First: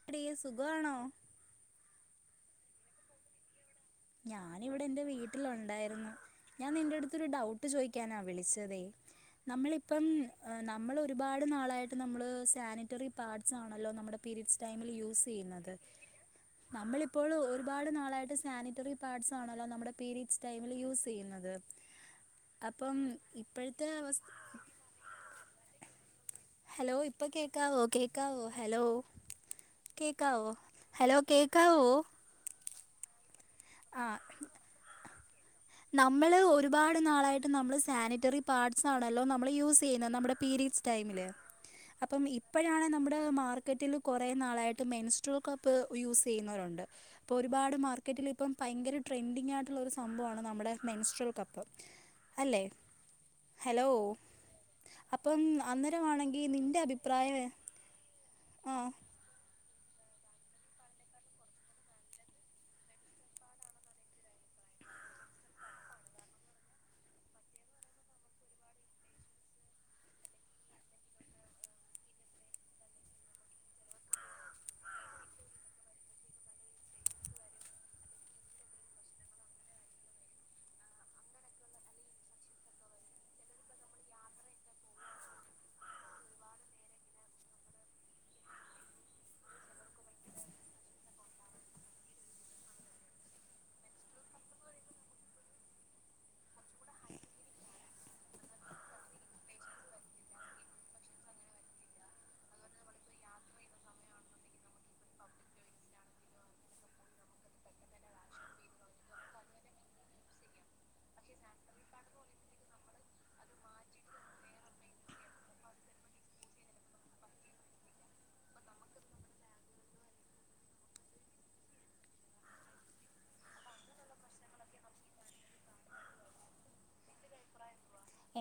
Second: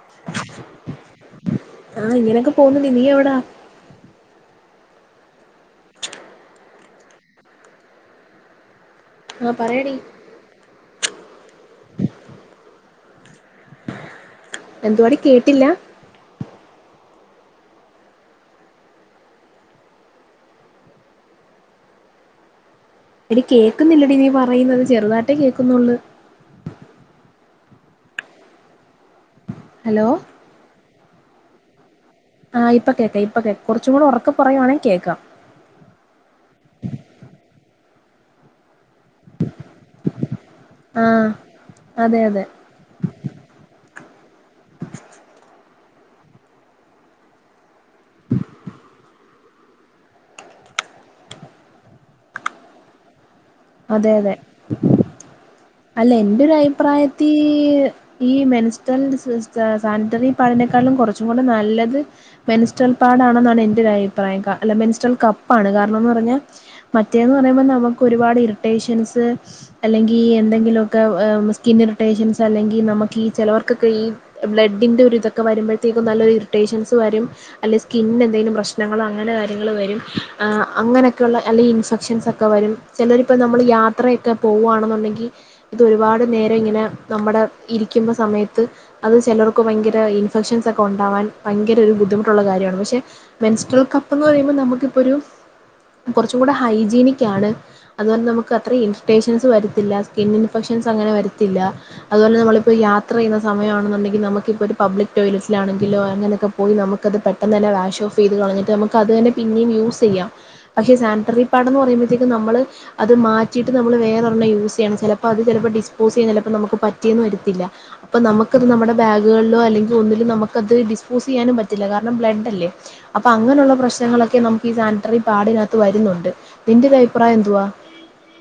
[unintelligible] സുഖവാണോ? ആഹ് ഇങ്ങനൊക്കെ പോവുന്നെഡി. നീയെവിടാ? ഞാനിവിടെ എന്റെ വീട്ടിലുണ്ടായിരുന്നു. ഞാൻ നിന്റെ അടുത്തൊരു ഡൗട്ട് ചോയ്ക്കാനാ വിളിച്ചതെ. ആഹ് പറയടി നമ്മളിപ്പം ഏഹ് നമ്മള് ഒരുപാട് നാളായിട്ട് നമ്മള് സാനിറ്ററി പാഡ്സ് ആണല്ലോ നമ്മുടെ പീരീഡ്സ് ടൈംമിൽ എന്തുവാടി കേട്ടില്ല യൂസെയ്യുന്നത്. നമ്മളിപ്പോളു ഒരുപാട് നാളായിട്ട് സാനി ട്ടറി പാഡ്സാണല്ലോ നമ്മുടെ പീരീഡ്സ് ടൈമിൽ യൂസെയ്യുന്നത്. അപ്പം എടി ഇപ്പോഴത്തെ കേക്കുന്നില്ലെടീ അവസ് നീ പറയുന്നത് ചെറുതായിട്ടേ കേക്കുന്നൊള്ള്. ഹലോ ഇപ്പൊ കേക്കാവോ കേക്കാവോ ഹലോ ഹലോ കേക്കാവോ. ഹലോ കേക്കാവോ? ആഹ് ഇപ്പ കേക്കാം ഇപ്പ കേ. കുറച്ചുംകൂടെ ആ ഒറക്കെ പറയുവാണെ കേക്കാം. നമ്മള് ഒരുപാട് നാളായിട്ട് നമ്മള് സാനിറ്ററി പാഡ്സാണല്ലോ നമ്മള് യൂസെയ്യുന്നെ. നമ്മുടെ പീരീഡ്സ് ടൈമില്. ആഹ് അതെ അപ്പം അതെ ഇപ്പഴാണെ നമ്മുടെ മാർക്കറ്റിൽ കൊറേ നാളായിട്ട് മെൻസ്ട്രൊൽ ക പ്പ് യൂസെയ്യുന്നോരുണ്ട്. അപ്പോ ഒരുപാട് മാർക്കറ്റിലി പ്പം ഭയങ്കര ട്രെൻഡിങ്ങായിട്ടുള്ളൊരു സംഭവാണ് നമ്മുടെ മെൻസ്ട്രൽ കപ്പ്. അല്ലേ?. ഹലോ, അതെ അതെ അപ്പം അല്ല അന്നേരവാണെങ്കി എന്റെ ഒരു നിന്റെ അഭിപ്രായത്തി അഭിപ്രായവെ ഈ മെൻസ്റ്റൽ ഡിസിസ് സ സാനിറ്ററി പാഡിനേക്കാളും കുറച്ചും കൂടെ നല്ലത് മെൻസ്ട്രൽ പാഡാണെന്നാണ് എൻ്റെ ഒരയി പ്രായം. ക അല്ല മെൻസ്ട്രെൽ കപ്പാണ്. കാരണംന്ന് പറഞ്ഞാ മറ്റേന്ന് പറയുമ്പം നമുക്ക് ഒരുപാട് ഇറി ട്ടേഷൻസ്. അല്ലെങ്കി എന്തെങ്കിലു ഒക്കെ സ്കിൻ ഇറിട്ടേഷൻസ് അല്ലെങ്കി നമുക്കീ ചിലവർക്കൊക്കെ ഈ ബ്ലഡിന്റെ ഒരു ഇതൊക്കെ വരുമ്പഴ്ത്തേക്കും നല്ലൊരു ഇറിട്ടേഷൻസ് വരും. അല്ലെ സ്കിന്നിനെന്തെങ്കിലും പ്രശ്നങ്ങളോ അങ്ങനെ കാര്യങ്ങൾ വരും. ഏഹ് അങ്ങനെയക്കെയുള്ള അല്ലെയ് ഇൻഫെക്ഷൻസൊ ഒക്കെ വരും ചെലോരിപ്പം നമ്മള് യാത്രയൊക്കെ പോവാണെന്നുണ്ടെങ്കി ഇതൊര്പാട് നേരം ഇങ്ങനെ നമ്മടെ ഇരിക്ക്ന്ന സമയത്ത് അത് ചെലൊർക്ക് ഭയങ്കര ഇൻഫെക്ഷൻസൊക്കെ ഇണ്ടാവാൻ ഭയങ്കര ഒരു ബുദ്ധിമുട്ടുള്ള കാര്യാണ് പക്ഷെ മെൻസ്ട്രൽ കപ്പെന്ന് പറയുമ്പോ നമുക്കിപ്പൊരു കൊറച്ചും കൂടെ ഹൈജീനിക്കാണ്. അതുപോലെ നമുക്ക് അത്രയും ഇറിറ്റേഷൻസ് വരത്തില്ല സ്കിൻ ഇൻഫെക്ഷൻസ് അങ്ങനെ വരത്തില്ല. അതുപോലെ നമ്മളിപ്പോ യാത്രയ്യ്ന്ന സമയാണെന്നുണ്ടെങ്കി നമ്മക്കിപ്പോര് പബ്ലിക് ടോയ്ലറ്റിലാണെങ്കിലോ അങ്ങനെക്കെ പോയി നമുക്കത് പെട്ടെന്ന് തന്നെ വാഷ് ഓഫെയ്ത് കളഞ്ഞിട്ട് നമ്മക്ക് അത് തന്നെ പിന്നിം യൂസെയ്യാം. പക്ഷെ സാനറ്ററി പേടെന്ന് പറയുമ്പോഴത്തേക്കും നമ്മള് അത് മാറ്റിട്ട് നമ്മള് വേറെ ഒരെണ്ണം യൂസെയ്യണം ചെലപ്പ അത് ചെലപ്പോ ഡിസ്പോസെയ്യാൻ ചെലപ്പം നമ്മക്ക് പറ്റീന്ന് വത്തില്ല. അപ്പം നമ്മക്കത് നമ്മടെ ബാഗ്കളിലോ അല്ലെങ്കി ഒന്നിലും നമുക്കത് ഡിസ്പോസെയ്യാനും പറ്റില്ല കാരണം ബ്ലഡല്ലേ. അപ്പൊ അങ്ങനെ ഉള്ള പ്രശ്നങ്ങളൊക്കെ നമുക്ക് ഈ സാനിറ്ററി പാടിനകത്ത് വരുന്നുണ്ട് നിന്റെ ഒരഭിപ്രായം എന്തുവാ?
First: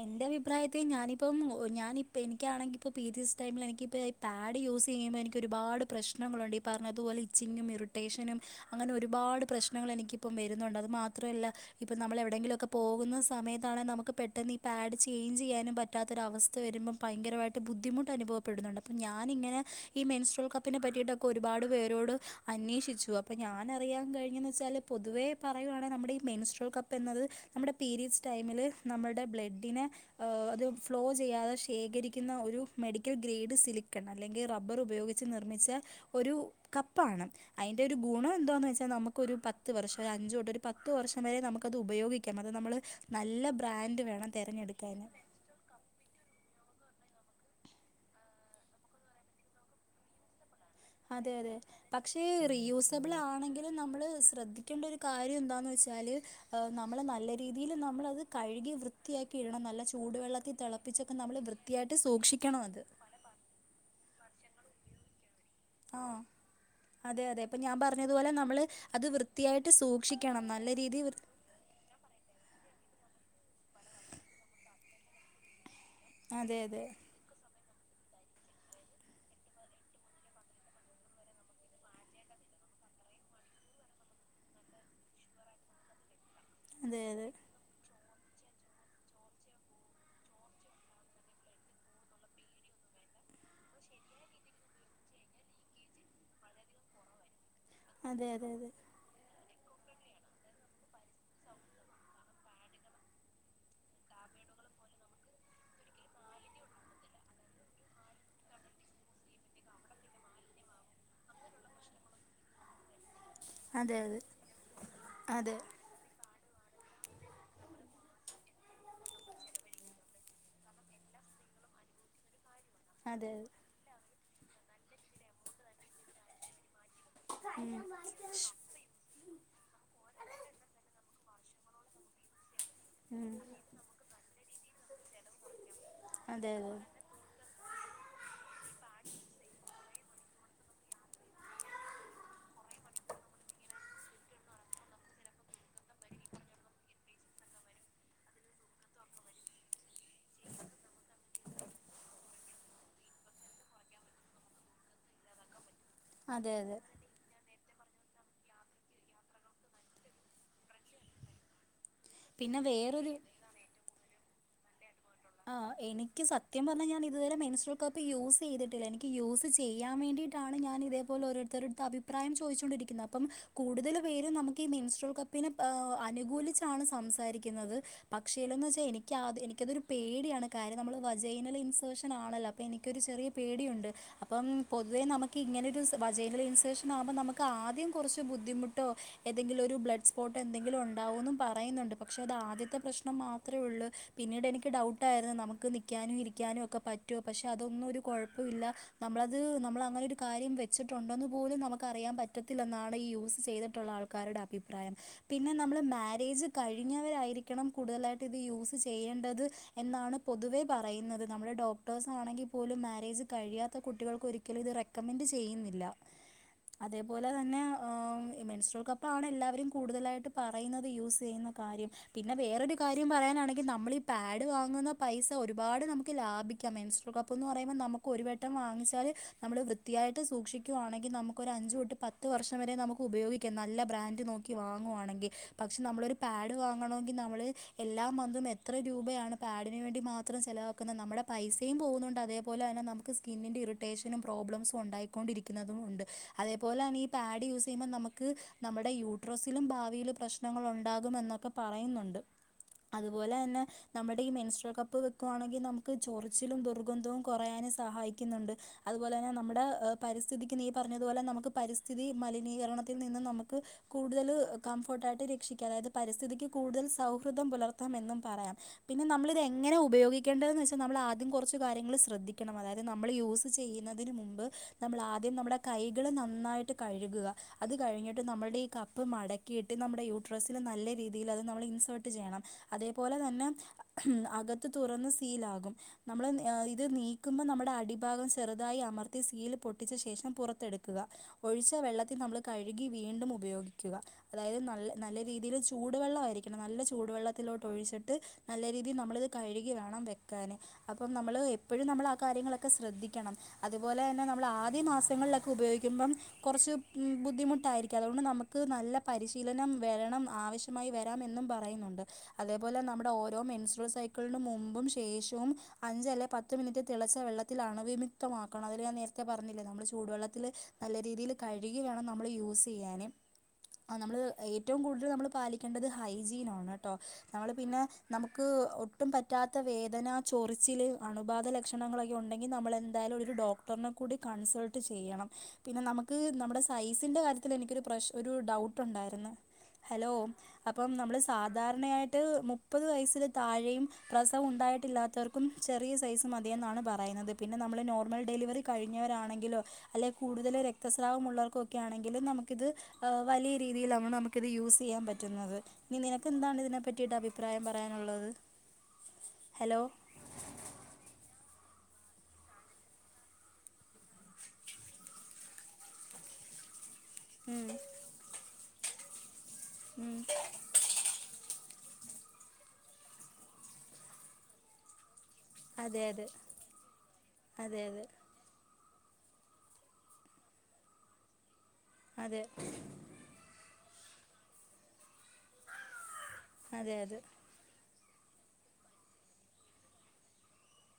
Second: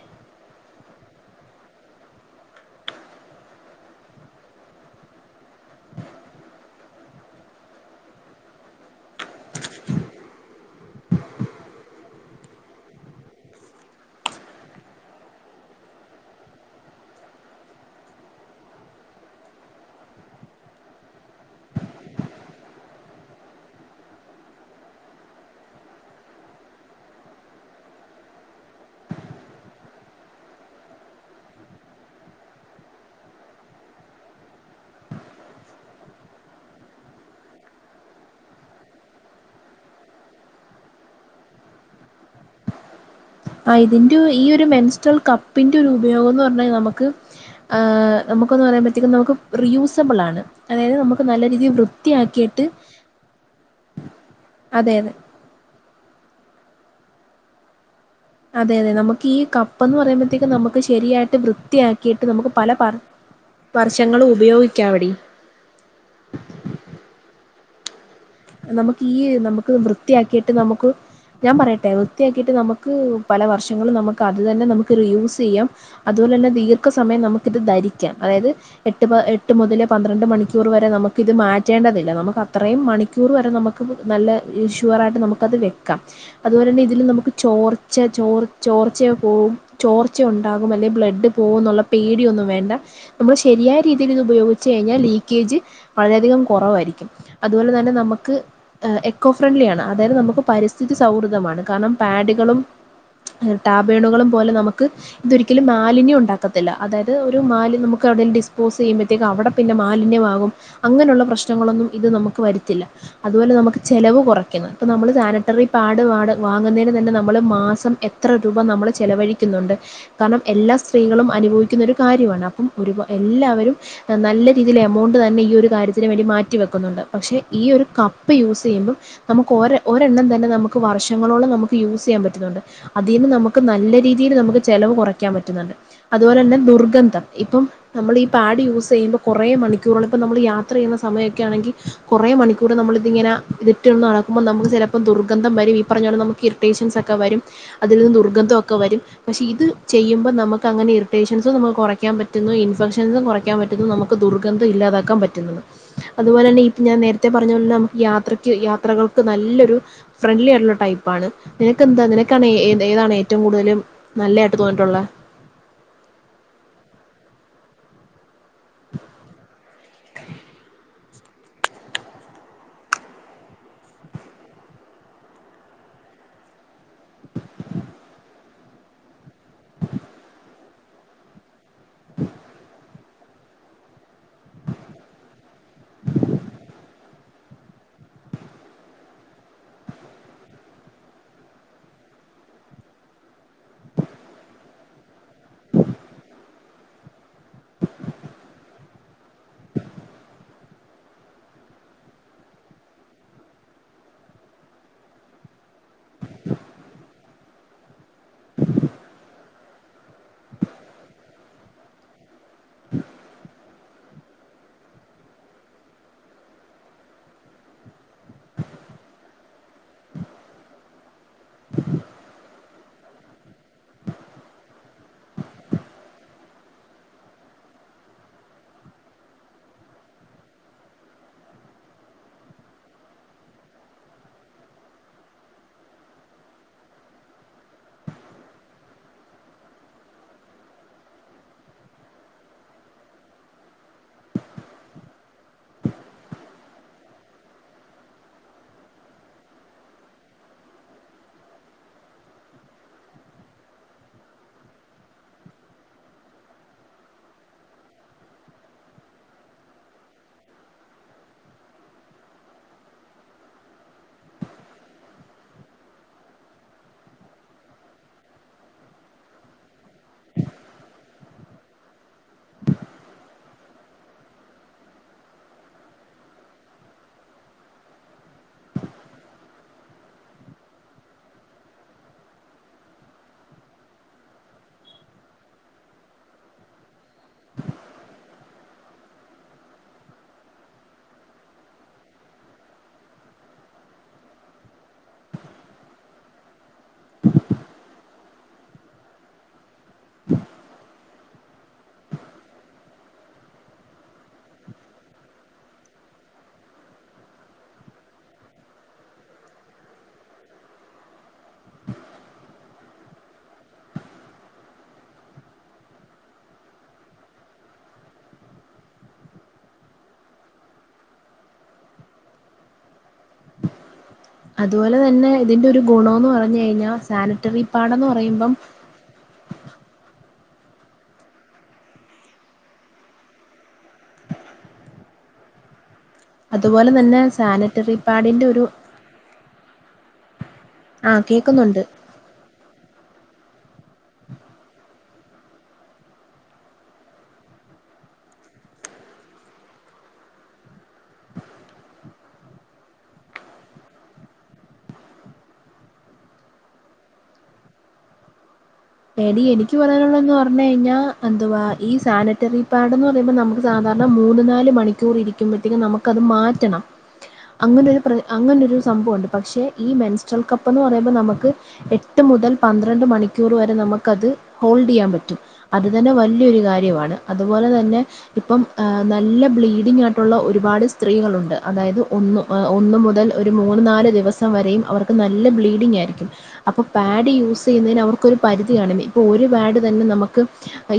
എന്റെ അഭിപ്രായത്തി ഞാനിപ്പം ഒ ഞാനിപ്പ എനിക്കാണെങ്കി ഇപ്പോ പിരീഡ്സ് ടൈമിലെനിക്കിപ്പ പാഡ് യൂസെയ്യുമ്പോ എനിക്ക് ഒരുപാട് പ്രശ്നങ്ങളുണ്ട് ഈ പറഞ്ഞതുപോലെ ഇച്ചിങ്ങും ഇറിറ്റേഷനും അങ്ങനെ ഒരുപാട് പ്രശ്നങ്ങൾ എനിക്കിപ്പം വരുന്നുണ്ട് അത് മാത്രമല്ല ഇപ്പൊ നമ്മള് എവിടെങ്കിലൊക്കെ പോകുന്ന സമയത്താണെ നമുക്ക് പെട്ടെന്ന് ഈ പാഡ് ചേയ്ഞ്ചെയ്യാനും പറ്റാത്തൊരവസ്ഥ വരുമ്പം ഭയങ്കരായിട്ട് ബുദ്ധിമുട്ട് അനുഭവപ്പെടുന്നുണ്ട് അപ്പം ഞാനിങ്ങനെ ഈ മെൻസ്ട്രോൾ കപ്പിനെ പറ്റിയിട്ടൊക്കെ ഒരുപാട് പേരോട് അന്വേഷിച്ചു അപ്പോ ഞാനറിയാൻ കഴിഞ്ഞെന്ന് വെച്ചാല് പൊതുവേ പറയുവാണെ നമ്മടെ ഈ മെനുസ്ട്രൽ കപ്പ് എന്നത് നമ്മുടെ പീരീഡ്സ് ടൈമില് നമ്മുടെ ബ്ല ഡിനെ ഏ അത് ഫ്ലോ ചെയ്യാതെ ശേഖരിക്ക്ന്ന ഒരു മെഡിക്കൽ ഗ്രേഡ് സിലിക്കണ് അല്ലെങ്കി റബ്ബറ് ഉപയോഗി ച്ച് നിർമ്മിച്ച ഒരു കപ്പാണ്. അയ്ന്റോരു ഗുണം എന്താന്ന് വെച്ചാ നമുക്കൊരു പത്ത് വർഷം ഒരു അഞ്ച് തൊട്ട് ഒരു പത്ത് വർഷം വരെ നമുക്കത് ഉപയോഗി ക്കാം അത് നമ്മള് ആഹ് ഇതിന്റെ ഈ ഒരു മെൻസ്ട്രൽ കപ്പിന്റോര് ഉപയോഗംന്ന് പറഞ്ഞാ നമുക്ക് ഏ നമുക്കൊന്ന് പറയ്മ്പത്തേക്കും നമുക്ക് റിയൂസബ്ളാണ്. അതെ അതെ പക്ഷേ റിയൂസബിളാണെങ്കിലും നമ്മള് ശ്രദ്ധിക്കേണ്ട അതെ ഒരു അതെ കാര്യം എന്താന്ന് വെച് കഴിഞ്ഞാല് നമ്മള് നല്ല രീതിയിൽ നമ്മളത് കഴുകി അതെ അതെ നമുക്ക് വൃത്തിയാക്കി ഈ ഇടണം നല്ല കപ്പെന്ന് പറയുമ്പത്തേക്കും ചൂടുവെള്ളത്തിൽ നമുക്ക് തിളപ്പിച്ചൊക്കെ ശരിയായിട്ട് നമ്മൾ വൃത്തിയായിട്ട് വൃത്തിയാക്കിയിട്ട് നമുക്ക് സൂക്ഷിക്കണം പല അത് പർ വർഷങ്ങള് ഉപയോഗിക്കാം എടീ ആഹ് അതെ അതെ ഇപ്പം ഞാൻ പറഞ്ഞത്പോലെ ന മ്മള് നമുക്ക് അത് ഈ വൃത്തിയായിട്ട് നമുക്ക് സൂക്ഷിക്കണം വൃത്തിയാക്കിയിട്ട് നല്ല നമുക്ക് രീതി വൃ ഞാൻ പറയട്ടെ വൃത്തിയാക്കിട്ട് നമുക്ക് പല വർഷങ്ങളും നമുക്ക് അത് തന്നെ നമുക്ക് റിയൂസെയ്യാം. അത്പോലെന്നെ അതെ അതെ ദീർഘ സമയം നമുക്കിത് ധരിക്കാം അതായത് എട്ട് പ എട്ട് മുതല് പന്ത്രണ്ട് മണിക്കൂർ വരെ നമുക്കിത് മാറ്റേണ്ടതില്ല നമുക്ക് അത്രേയും മണി ക്കൂറ് വരെ നമുക്ക് നല്ല ഷുവറായിട്ട് നമുക്കത് വെക്കാം അതുപോലെ തന്നെ ഇതിൽ അതെ അതെ നമുക്ക് ചോർ ച്ചെ ചോർ ചോർച്ചയൊ പോവും ചോർച്ച ഉണ്ടാകും അല്ലെങ്കി ബ്ലഡ് പോകുന്നുള്ള പേടിയൊന്നും വേണ്ട നമ്മള് ശരിയായ രീതിയിൽ ഇത് ഉപയോഗിച്ച് കഴിഞ്ഞാ ലീക്കേജ് വളരെയധികം കുറവായിരിക്കും അതുപോലെ തന്നെ അതെ ക്ക് അതെ എക്കോ ഫ്രണ്ട്ലി ആണ് അതായത് നമുക്ക് പരിസ്ഥിതി സൗഹൃദമാണ് കാരണം പാഡ്കളും ടാബേണുകളും പോലെ നമക്ക് ഇതൊരിക്കലും മാലിന്യം ഉണ്ടാക്കത്തില്ല അതായത് ഒരു മാലി നമുക്ക് എവിടേലും ഡിസ്പോസെയ്യ് അവിടെ പിന്നെ മാലിന്യമാകും അങ്ങനെയുള്ള പ്രശ്നങ്ങളൊന്നും ഇത് നമുക്ക് വര്ത്തില്ല അതുപോലെ നമുക്ക് അതെ ചെലവ് കുറയ്ക്ക്ന്ന് ഇപ്പ നമ്മള് അതെ അതെ അതെ സാനിറ്ററി പാഡ് വാട് വാങ്ങുന്നതിന് തന്നെ നമ്മള് മാസം എത്ര രൂപ നമ്മള് ചെലവയിക്കുന്നുണ്ട് കാരണം എല്ലാ സ്ത്രീകളും അനുഭവിക്കുന്നൊരു കാര്യമാണ് അപ്പം ഒരു അതെ അതെ എല്ലാവരും നല്ല രീതിയിൽ എമൗണ്ട് തന്നെ ഈ ഒരു കാര്യത്തിന് വേണ്ടി മാറ്റിവെക്കുന്നുണ്ട് പക്ഷെ ഈ ഉം ഒരു കപ്പ് യൂസെയ്യുമ്പം നമുക്ക് ഒരെ ഒരെണ്ണം തന്നെ നമുക്ക് വർഷങ്ങളോളം നമുക്ക് യൂസ്യ്യാൻ പറ്റുന്നുണ്ട് അതീന്ന് ഉം നമുക്ക് നല്ല രീതിയില് നമുക്ക് ചെലവ് കൊറക്കാൻ പറ്റുന്നുണ്ട്, അതുപോലെ അതെ ന്നെ അതെ ദുർഗന്ധം ഇപ്പം നമ്മളീ പാഡ് യൂസ് ചെയ്യുമ്പം കൊറെ മണിക്കൂറോളം ഇപ്പം നമ്മള് യാത്ര ചെയ്യുന്ന സമയൊക്കെ ആണെങ്കി കൊറേ മണി ക്കൂറ് നമ്മള് തിങ്ങനെ ഇതിട്ടന്ന് നടക്കുമ്പോ നമ്മള് ചെല പ്പം ദുർഗന്ധം വരും ഈ പറഞ്ഞാ പോലെ നമുക്ക് ഇറിറ്റേഷൻസൊക്കെ വരും അതിൽനിന്ന് ദുർഗന്ധവൊക്കെ വരും പക്ഷെ ഇത് ചെയ്യുമ്പം നമുക്കങ്ങനെ ഇറിട്ടേഷൻസ് നമ്മു കുറയ്ക്കാൻപറ്റുന്നു ഇൻഫെക്ഷൻസും കുറെ ക്കാൻ പറ്റുന്നു നമുക്ക് ദുർഗന്ധം ഇല്ലാതാക്കാൻ പറ്റുന്നത് അതുപോലെ അതെ തന്നെ അതെ ഇത് ഞാൻ നേ രത്തെ പറഞ്ഞപോലെ നമുക്ക് യാത്രയ്ക്ക് യാത്രകൾക്ക് നല്ലൊരു ഫ്രണ്ട്ലി ആയിട്ടുള്ള ടൈപ് പാണ് നിനക്കന്താ നിനക്കാണ് പിന്നെ ഏ ഏതാണ് വേറൊരു ഏറ്റവും കൂടുതലും നല്ലായിട്ട് തോന്നിട്ടുള്ള ആഹ് എനിക്ക് സത്യം പറഞ്ഞാ ഞാൻ ഇതുവരെ മെൻസ്ട്ര- കപ്പ് യൂസ് ചെയ്തിട്ടില്ല എനിക്ക് യൂസ് ചെയ്യാൻ വേണ്ടിയിട്ടാണ് ഞാൻ ഇതേ പോലെ ഒരോര്ത്തരുത്ത് അഭി പ്രായം ചോദിച്ചുകൊണ്ടിരിക്കുന്നത്. അപ്പം കൂടുതല് പേരും നമുക്കീ മിൻസ്ട്രോൾ കപ്പിനെ അ് അനുകൂലിച്ചാണ് സംസാ രിക്കുന്നത് പക്ഷേലെന്ന് വെച്ചാത് എനിക്കാത് എനിക്കതൊരു പേടിയാണ് കാരണം നമ്മള് വജൈനൽഇൻസർഷൻ ആണല്ലോ അപ്പോ എനിക്കൊരു ചെറിയ പേടിയുണ്ട് അപ്പം പൊതുവേ നമുക്ക് ഇങ്ങനെരു സ് വജൈനൽ ഇൻസർഷൻ ആവുമ്പം നമുക്കാദ്യം കുറച്ച് ബുദ്ധിമുട്ടോ ഏതെങ്കിലും ഒരു ബ്ലഡ് സ്പോട്ട് എന്തെങ്കിലും ഉണ്ടാവോന്നും പറയുന്നുണ്ട് പക്ഷേ അത് ആദ്യത്തെ പ്രശ്നം മാത്ര ഉള്ളൂ പിന്നീട് എനിക്ക് ഡൗട്ടായിരുന്നു നമുക്ക് നിക്കാനും ഇരിക്കാനും ഒക്കെ പറ്റുമോ പക്ഷെ അതൊന്നും ഒരു കൊഴപ്പവില്ല നമ്മളത് നമ്മളങ്ങനെ ഒരു കാര്യം വെച്ചിട്ടുണ്ടോന്നു പോലും നമുക്ക് അറിയാൻ പറ്റത്തില്ലന്നാണ് ഈ യൂസ് ചെയ്തിട്ടുള്ള ആൾ ക്കാരുടെ അഭിപ്രായം പിന്നെ നമ്മള് മാരേജ് കഴിഞ്ഞവരായിരിക്കണം കൂടുതലായിട്ട് ഇത് യൂസ് ചെയ്യേണ്ടത് എന്നാണ് പൊതുവേ പറയുന്നത്. നമ്മുടെ ഡോക്ടേഴ്സ് ആണെങ്കി പോലും മാരേജ് കഴിയാത്ത കുട്ടികൾക്ക് ഒരിക്കലും ഇത് റെ ക്കമെന്റ് ചെയ്യുന്നില്ല അതേപോലെ തന്നെ ഏഹ് മെൻസ്ട്രോൾക്കപ്പാണ് എല്ലാവരും കൂടുതലായിട്ട് പ റയുന്നത് യൂസ് ചെയ്യുന്ന കാര്യം പിന്നെ വേറൊരു കാര്യം പറയാനാണെങ്കി നമ്മളി പാഡ് വാങ്ങുന്ന പൈസ ഒരുപാട് നമുക്ക്ലാഭിക്കാം മെൻസ്ട്രോൽകപ്പെന്ന് പറയുമ്പം നമുക്കൊരു വട്ടം വാങ്ങിച്ചാല് നമ്മള് വൃത്തിയായിട്ട് സൂക്ഷിക്കുകയാണെങ്കി നമുക്കൊരു അഞ്ച് തൊട്ട് പത്ത് വർഷം വരെ നമുക്ക് ഉപയോഗിക്കാം നല്ല ബ്രാൻഡ് നോ ക്കി വാങ്ങുവാണെങ്കി പക്ഷെ നമ്മളൊരു പാഡ് വാങ്ങണമെങ്കി നമ്മള് എല്ലാം മന്തും എ ത്ര രൂപയാണ് പാഡിന് വേണ്ടി മാത്രം ചെലവാക്കുന്നത്. നമ്മുടെ പൈസയും പോകുന്നുണ്ട് അതേപോലെ തന്നെ നമുക്ക് സ്കിന്നിൻ്റെ ഇറ് ട്ടേഷനും പ്രോബ്ലംസും ഉണ്ടായിക്കൊണ്ടിരിക്കുന്നതും ഉണ്ട് അതേപോലെ തന്നെ ഈ പാഡ് യൂസെയ്യുമ്പം നമ്മക്ക് നമ്മുടെ യൂട്രസിലും ഭാവിയില് പ്രശ്നങ്ങളുണ്ടാകുമെന്നൊക്കെ പറയുന്നുണ്ട് അതുപോലെ ന്നെ നമ്മുടെ ഈ മെൻസ്ട്രോൽകപ്പ് വെക്കുവാണെങ്കി നമുക്ക് ചൊറിച്ചിലും ദുർഗന്ധവും കൊറയാനും സഹായിക്കുന്നുണ്ട് അതുപോലെതന്നെ നമ്മുടെ പരിസ്ഥിതിക്ക് നീ പറഞ്ഞതുപോലെ നമുക്ക് പരിസ്ഥിതി മലിനീകരണത്തിൽ നിന്നും നമുക്ക് കൂടുതൽ കംഫോർട്ടായിട്ട് രക്ഷിക്കുക അതായത് പരിസ്ഥിതിക്ക് കൂടുതൽ സൗഹൃദം പുലർത്താം എന്ന് പറയാം പിന്നെ നമ്മളിത് എങ്ങനെ ഉപയോഗിക്കേണ്ടതെന്ന് വെച്ചാ നമ്മളാദ്യം കുറച്ച് കാര്യങ്ങള് ശ്രദ്ധിക്കണം അതായത് നമ്മള് യൂസ് ചെയ്യുന്നതിന് മുമ്പ് നമളാദ്യം നമ്മുടെ കൈകള് നന്നായിട്ട് കഴുകുക അത് കഴിഞ്ഞിട്ട് നമ്മുടെ ഈ കപ്പ് മടക്കിയിട്ട് നമ്മുടെ യൂട്രസില് നല്ല രീതിയിൽ അത് നമ്മള് ഇൻസേർട്ട് ചെയ്യണം അതേപോലെ തന്നെ ഉം അകത്ത് തുറന്ന് സീലാകും നമ്മള് ഇത് നീക്കുമ്പോൾ നമ്മടെ അടിഭാഗം ചെറുതായി അമർത്തി സീൽ പൊട്ടിച്ച ശേഷം പുറത്തെട്ക്ക്ക ഒഴിച്ച വെള്ളത്തി നമ്മള് കഴ്കി വീണ്ടും ഉപയോഗിക്കുക അതായത് നല്ല നല്ല രീതീല് ചൂടുവെള്ളമായിയിരിക്കണം നല്ല ചൂടുവെള്ളത്തിലോട്ട് ഒഴിച്ചിട്ട് നല്ല രീതിൽ നമ്മളിത് കഴുകി വേണം വെക്കാന്. അപ് അപ്പം നമ്മള് എപ്പഴും നമ്മളാകാര്യങ്ങളക്കെ ശ്രദ്ധിക്കണം അതുപോലതന്നെ നമ്മളാദ്യ മാസങ്ങളിലക്കെ ഉപയോഗിക്കുമ്പം കൊറ്ച്ച് ബുദ്ധിമുട്ടായിരിക്കും. അതുകൊണ്ട് നമുക്ക് നല്ല പരിശീലനം വരണം ആവശ്യ മായി വെരാമെന്നും പറയുന്നുണ്ട്. അതേപോലെ നമ്മുടെ ഓരോ മെൻസ്റോ സൈക്കിളിന് മുമ്പും ശേഷോം. അഞ്ച് അല്ലെ പത്ത് മിനിറ്റ് തിളച്ച വെള്ളത്തിൽ അണുവിമുക്തമാക്കണം. അയ്ല് ഞാൻ നേരത്തെ പറഞ്ഞില്ലേ നമ്മള് ചൂടുവെള്ളത്തില്. നല്ല രീതീല് കഴുകി വേണം നമ്മള് യൂസ്യയ്യാന്. ആഹ് നമ്മള് ഏറ്റവും അതുപോലെ കൂടുതല് നമ്മള് തന്നെ ഇതിന്റെ ഒരു പാലിക്കേണ്ടത് ഗുണംന്ന് പറഞ്ഞു ഹൈജീനാണ് കെട്ടോ. കഴിഞ്ഞാൽ നമ്മള് സാനിറ്ററി പിന്നെ പാഡന്ന് നമുക്ക്. പറയുമ്പം ഒട്ടും പറ്റാത്ത വേദന ചൊറിച്ചില് അണുബാധ ലക്ഷണങ്ങളക്കെ ഉണ്ടെങ്കിനമ്മള് എന്തായാലും ഒരു ഡോക് ഡോക്ടറിനെ കൂടി കൺസേൾട്ട് ചെയ്യണം. പിന്നെ നമക്ക് നമ്മടെ അതുപോലെ തന്നെ സൈസിൻ്റെ കാര്യത്തിൽ എനിക്കൊരു സാനിറ്ററി പ്രശ് ഒരു പാഡിന്റെ ഡൗട്ട് ഉണ്ടായിരുന്നു. ഹലോ. അപ്പം ആ നമ്മള് കേൾക്കുന്നുണ്ട് സാധാര്ണയായ് ത് മുപ്പത് വയസ്സിൽ താഴേയും പ്രസവം ഉണ്ടായിട്ടില്ലാത്തവർക്കും ചെറിയ സൈസ് മതി എന്നാണ് പറയണത്. പിന്നെ നമ്മള് നോർമൽ ഡെലിവറി കഴിഞ്ഞവരാണെങ്കിലു അല്ലെ കൂടുതല് രക്തസ്രാവം ഉള്ളോ ൽക്കൊക്കെ ആണെങ്കിലും നമുക്കിത്. ഹ് വലിയ രീതിയിലാണ് നമുക്ക് ഇത് യൂസ് ചെയ്യാൻ പറ്റുന്നത്. ഇനി നിനക്കെന്താണ് ഇതിനെ പറ്റി റ്റിട്ട അഭിപ്രായം പറയാന്ള്ളത്. എടീ എനിക്ക് പറയാനുള്ളന്ന് പർഞ്ഞ് കഴിഞ്ഞാ. അന്തുവാ ഈ സാനിറ്ററി പാഡ്ന്ന് പറയുമ്പം നമുക്ക് സാധാരണ മൂന്ന്, നാല് മണിക്കൂർ ഇരിക്കുമ്പത്തീനും നമുക്കത് മാറ്റണം. ഉം, അങ്ങനൊരു അങ്ങനൊരു സംഭവണ്ട്. പക്ഷെ ഈ ഉം. മെൻസ്റ്റൽ കപ്പ്ന്ന് പറയുമ്പം നമക്ക്. എട്ട് മുതൽ പന്ത്രണ്ട് മണിക്കൂർ വരെ നമുക്കത് ഹോൾഡെയാം പറ്റും. അത് അതെ തന്നെ അതെ വല്ല്യോരു കാര്യവാണ്. അതുപോലെ അതെ തന്നെ. അതെ ഇപ്പം ആഹ് നല്ല ബ്ലീഡിങ്ങായിട്ടുള്ള ഒരുപാട് സ്ത്രീകളുണ്ട്. അതായത് ഒന്ന് അതെ ഒ ഒന്ന് മുതൽ ഒരു മൂന്ന് നാല് ദിവസം വരേയും അവർക് നല്ല ബ്ലീഡിങ്ങായിരിക്കും. അപ്പ അതെ അതെ പാഡ് യൂസെയ്യുന്നേന് അവർ പരിധി കാണും. ഇപ്പോ ഒരു പാഡ് തന്നെ നമക്ക്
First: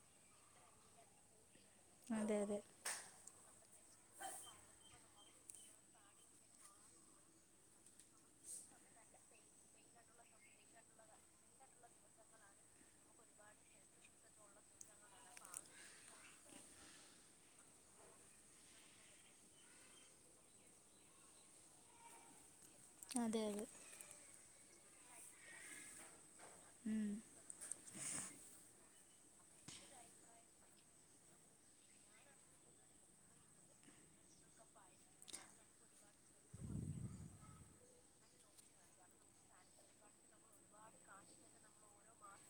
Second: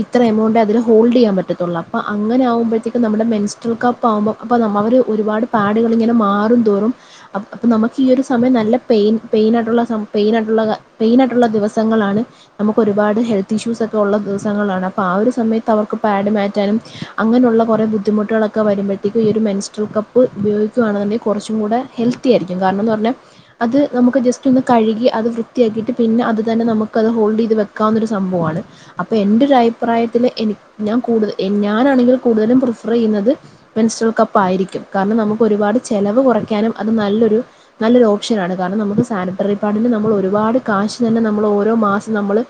ഇത്ര എമൗണ്ടെ അതിന് ഹോൾഡെയ്യാൻ പറ്റത്തൊള്ള അപ്പ അതെ അതെ അങ്ങനെ ആവുമ്പത്തേക് നമ്മുടെ മെൻസ്ടറ്റ്രൾ കപ്പ് ആവുമ്പൊ അപ്പോ അവര് ഒരുപാട് പാഡ്കളിങ്ങനെ മാറുംന്തോറും. അപ്പം നമക്ക് ഈ ഒരു സമയം നല്ല പെയിൻ പെയിനായിട്ടുള്ള പെയിനായിട്ടുള്ള പെയിനായിട്ടുള്ള ദിവസങ്ങളാണ്. നമുക്ക് ഒരുപാട് ഹെൽത്ത് ഇഷ്യൂസ് ഒക്കെ ഒള്ള ദിവസങ്ങളാണ്. അപ്പൊ ആ ഒരു സമയത്ത് അവർക്ക് പാഡ് മാറ്റാനും. അങ്ങനെ ഉള്ള കൊറേ ബുദ്ധിമുട്ടുകളൊക്കെ വരുമ്പഴത്തേക്കും ഈ ഒരു മെൻസ്ട്രൽ കപ്പ് പയോഗിക്കാണെയാന്നുണ്ടങ്കി കൊറച്ചും കൂടെ ഹെൽ വൃത്തിയായിരിക്കും. കാര്ണംന്ന് പറ്ഞ അതെ അതെ അത് നമക്ക് ജസ്റ്റ് ഒന്ന് കഴുകി അത് വൃത്തിയാക്കിട്ട് പിന്നെ അത് തന്നെ ഇപ ഉം. അത് ഹോൾഡെയ്ത് വെക്കാവുന്നൊര് സംഭവാണ്. അപ്പ എന്റെരു അഭിപ്രായത്തില് എനി ഞാൻ കൂടുത ഞാനാണെങ്കി കൂടുതലും പ്രിഫർ ചെയ്യുന്നത്. മെൻസ്റ്റൽ കപ്പായിരിക്കും. കാരണം നമുക്ക് ഒരുപാട് ചെലവ് കൊറയ്ക്കാനും അത് നല്ലൊരു. നല്ലൊരു ഓപ്ഷനാണ്. കാരണം നമുക്ക് സാനിറ്ററി പാഡിന് നമ്മൾ ഒരുപാട് കാശ് തന്നെ നമ്മൾ ഓരോ മാസം നമ്മള്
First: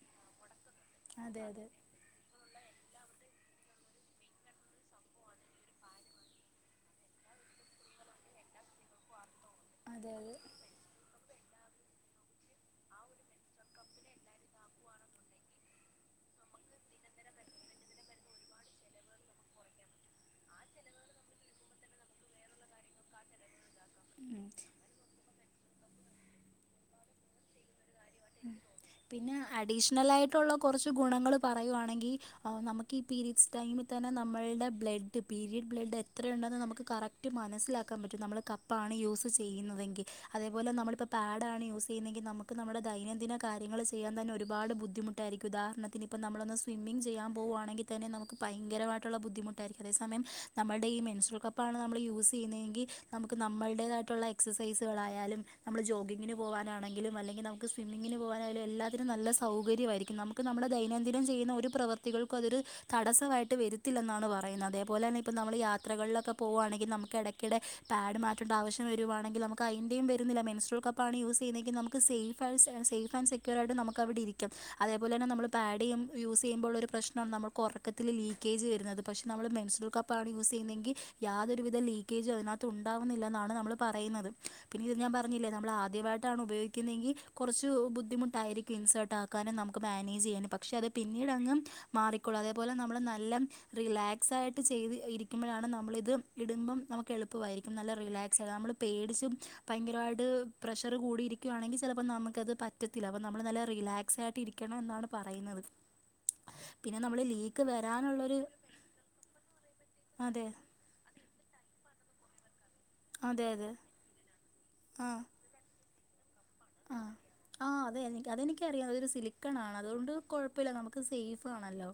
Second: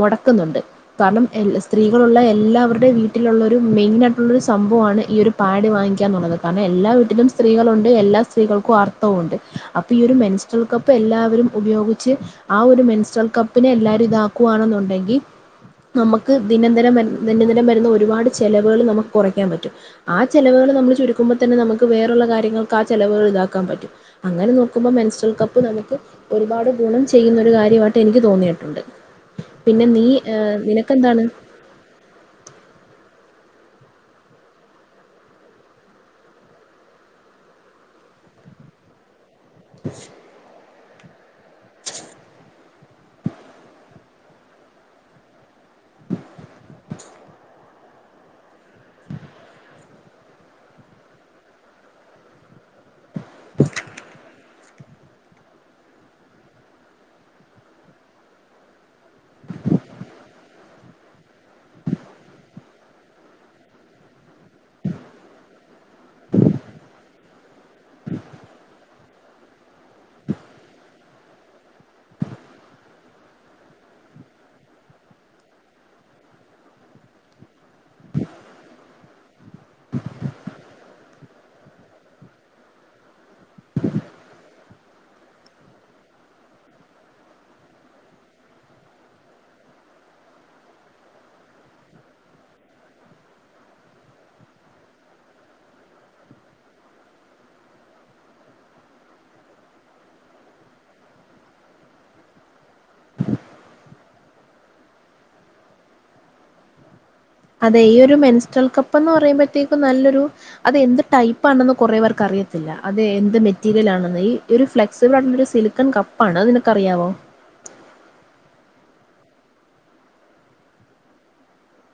മൊടക്കുന്നുണ്ട്. കാരണം അതെ സ്ത്രീ അതെ സ്ത്രീകളൊള്ള എല്ലാവരുടെ വീട്ടിലുള്ളൊരു മെയിനായിട്ടുള്ളൊരു സംഭവമാണ് ഈ ഒരു പാഡ് വാങ്ങിക്കുകന്ന്ള്ളത്. കാരണം എല്ലാ വീട്ടിലും സ്ത്രീകളുണ്ട് എല്ലാ സ്ത്രീൾക്കും ആർ ഊണ്ട്. അപ്പൊ ഈ അതെ ഒരു അതെ മെൻസ്ട്രൽ കപ്പ് എല്ലാവരും ഉപയോഗിച്ച് ആ ഒരു മെൻസ്ട്രൽ കപ്പ് പിന്നെ എല്ലാരും ഇതാക്കുവാന്നുണ്ടെങ്കി നമുക്ക് ദിനംന്തരം വര്ന്ന ദിനദിനം വരുന്ന ഒരുപാട് ചെലവേള് നമക്ക് കൊറയ്ക്കാൻ പറ്റും. ആ ചെലവ്കള് നമ്മള് ചുരുക്കുമ്പോ തന്നെ നമുക്ക് വേറെള്ള കാര്യങ്ങൾ ആ ചെലവ്കൾ താക്കാൻ പറ്റും. ഉം. അങ്ങനെ നോക്കുമ്പ മെൻസ്റ്റൽ കപ്പ് നമക്ക് ഒരുപാട് ഗുണം ചെയ്യുന്ന ഒരു കാര്യവായിട്ട് എനിക് പിന്നെ അഡീഷ്ണലായ്ട്ടൊള്ള കൊറച്ച് നിനക്കെന്താണ് ഗുണങ്ങള് പറയുവാണെങ്കി ആവു നമക്ക് ഈ പീരീഡ്സ് ടൈമി തന്ന നമ്മൾടെ ബ്ലഡ് പീരീഡ് ബ്ലഡ് എത്രയൊണ്ടെന്ന് നമക്ക് കറക് റ്റ് മനസ്സിലാക്കാം പറ്റും നമ്മള് കപ്പാണ് യൂസ് സ് ചെയ്യുന്നതെങ്കി അതെപോലെ നമ്മളിപ്പ പാഡാണ് യൂസെയ്യ്ന്നെങ്കി നമക്ക് നമ്മടെ ദൈനംദിന കാര്യങ്ങള് ചെയ്യാൻ തന്ന ഒരുപാട് ബുദ്ധിമുട്ടാരിക്കും ഉദാഹർണത്തിന് ഇപ്പം നമ്മളൊന്ന് സ്വിമ്മിംഗ് ചെയ്യാം പോവ്വാണെങ്കിൽ തന്നെ നമുക്ക് പയ്ങ്കരവാട്ടുള്ള ബുദ്ധിമുട്ടാരിക്കും അതേസമയം നമ്മൾട ഈ മെൻസ്ട്രൽ കപ്പാണ് നമ്മള് യൂസ് ചെയ്യുന്നെങ്കി നമുക്ക് നമ്മൾടെതായ്ട്ടുള്ള എക്സസൈസ്കളായാലും നമ്മള് ജോഗിങ്ങിന് പോവാനാണങ്കിലും അല്ലെങ്കി നമ് ക്ക് സ്വിമ്മിങ്ങിന് പോവാനായാലും എല്ലാത്തിനും നല്ല സൗകര്യവായിരിക്കും നമ്ക്ക് നമ്മുടെ ദൈനംദിനം ചെയ്യുന്ന ഒര് പ്രവൃത്തികൾക്കു അതൊര് തടസ്സവായിട്ട് വെരുത്തില്ലെന്നാണ് പറയ്ന്ന അതെപോല തന്നെ ഇപ്പം നമ്മള് യാത്രകൾലൊക്ക പോവ്വാണെങ്കി നമക്ക് എടക്ക് ക്ക്ടെ പാഡ് മാറ്റണ്ട ആവശംവരുവാണെങ്കിൽ നമ്ക്കയ്ന്റെം വര്ന്നില്ല മെൻസ്ട്രൽ കപ്പാണ് യൂസെയ്യ്ന്നെങ്കി നമ്ക്ക് സേഫ് ഫാഴ്‌സെ സേഫ് ആൻ സെക്യുറാട്ട് നമക്കവ്ടിരിക്കാം അതെപോല തന്ന നമ്മള് പാഡ്യും യൂസ് ചെയുമ്പോളൊര് പ്രശ്നാണ് നമ്മൾ പ്പ ഒറക്കത്തില് ലീക്കേജ് വരുന്നത് പക്ഷെ നമ്മള് മെൻസ്ട്രൽ കപ്പാണ് യൂസ് ചെയ്യുന്നെങ്കി യാതൊരുവിധ ലീ കെജും അത്നാത്തുണ്ടാവ്ന്നില്ലന്നാണ് നമ്മള് പറയ്ന്നത് പിന്ന ഇത് ഞാം പറഞ്ഞില്ലേ നമ്മളാദ്യവായ്ട്ടാണ് ഉപയോഗിക്കുന്നെങ്കി കൊറച്ചു ബുദ്ധിമുട്ടായിരിക്കും ഇൻസേർട്ട് ആക്കാനും നമ്ക്ക് മാനേജ് ചെയ്യാനു പക്ഷെ അത് പിന്നീടങ്ങ് മാറിക്കൊളും അതെപോലെ നമ്മള് നല്ലം റിലാക്സായ്ട്ട് ചെയ്ത് ഇരിക്കുമ്പഴാണ് നമ്മളിത് ഇടുമ്പം നമ്ക്കെളുപ്പവായ്രിക്കും നല്ല റിലാക്സ നമ്മള് പേടിച്ചും പയ്ങ്കരവാട് പ്രഷറ് കൂടിയിരിക്കുവാണെങ്കി ചെലപ് പ്പൊ നമ്ക്ക്ത് പറ്റത്തില്ല അപ്പ നമ്മള് നല്ല റിലാക്സായ്ട്ട് ഇരിക്കണം എന്നാണ് പറയ്ന്നത് പിന്ന നമ്മള് ലീ അതെ ഈ ഒരു മെൻസ്ട്രൽ കപ്പന്ന് പറയ്മ്പഴ്‌ത്തേക്കും നല്ലൊരു അതെ അതെന്ത് ടൈപ്പാണന്ന് കുറേ പെർക്കറിയത്തില്ല അതെ എന്ത് മെറ്റീരലാണെന്ന് ഈ ഒരു ആഹ് ഫ്ലക്സിബിളായ്ട്ടുള്ളൊര് സിലിക്കൺ കപ്പാണ് അത് നിനക്കറിയാവോ ആഹ് ആഹ് അതെ എനി അതെനിക്കറിയാം അതൊര് സിലിക്കണാണ് അതോണ്ട് കുഴപ്പല്ല നമ്ക്ക് സേഫ് ആണല്ലോ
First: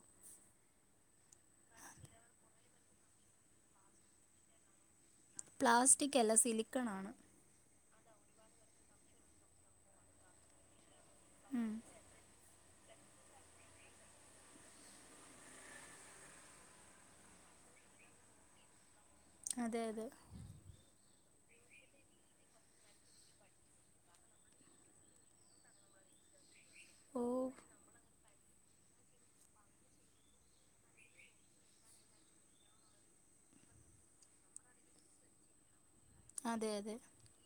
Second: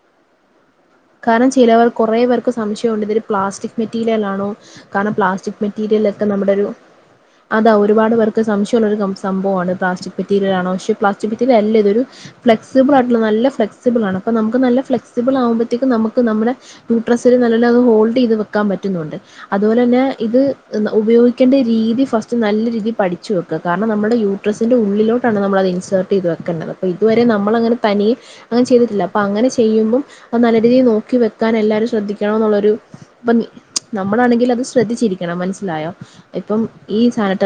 കാരണം ചിലവർ കൊറെ പേർക്ക് സംശയോണ്ട് ഇതൊര് പ്ലാസ്റ്റിക് മെറ്റീരിയലാണോ കാരണം പ്ലാസ്റ്റി സ്റ്റിക് പ്ലാസ്റ്റിക് മെറ്റീരിയലെക്ക അല്ല നമ്മടൊരു സിലിക്കണാണ് അതാ ഒരുപാട് പേർക്ക് സംശയൊള്ളരു കം സമ്പോവാണ് പ്ലാസ്റ്റിക് മെറ്റിരിയലാണോ പഷെ പലാസ്റ്റിക് ഉം മെറ്റീരിലല്ല ഇതൊരു ഫ്ലെക്സിബ്ളാട്ടുള്ള നല്ല ഫ്ലെക്സിബ്ളാണ് അപ്പ നമ്ക്ക് നല്ല ഫ്ലെക്സിബ്ളാവ്മ്പ ത്തെക്ക് നമ്ക്ക് നമ്മടെ യുട്രസില് നല്ലോലത് ഹോൾഡ് ചെയ്ത് വെക്കാം പറ്റ്ന്നൊണ്ട് അത്പോല അതെ തന്നെ അതെ ഇത് എന്ത ഉപയോഗിക്കണ്ട രീതി ഫസ്റ്റ് നല്ല രീതി പഠിച്ച് വെക്ക്ക കാർണം നമ്മൾട യൂട്രസിൻ്റ ഉള്ളിലോട്ടാണ് നമ്മളത് ഇൻസേർട്ട് ചെയ്ത് വെക്കണ്ടത് പ്പ ഇതുവരെ ഓ നമ്മളങ്ങനെ തനിയെ അങ്ങന ചെയ്ത്ട്ടില്ല അപ്പ അങ്ങന ചെയ്യുമ്പം അപ്പ നല്ല രീതി നോക്കി വെക്കാനെല്ലാരും ശ്രദ്ധിക്കണോന്നുള്ളൊരു ഇപ്പ നി നമ്മളാണെങ്കിലത് ശ്രദ്ധിച്ചിരിക്കണം മനസ്സിലായോ ഇപ്പം അതെ അതെ ഈ സാന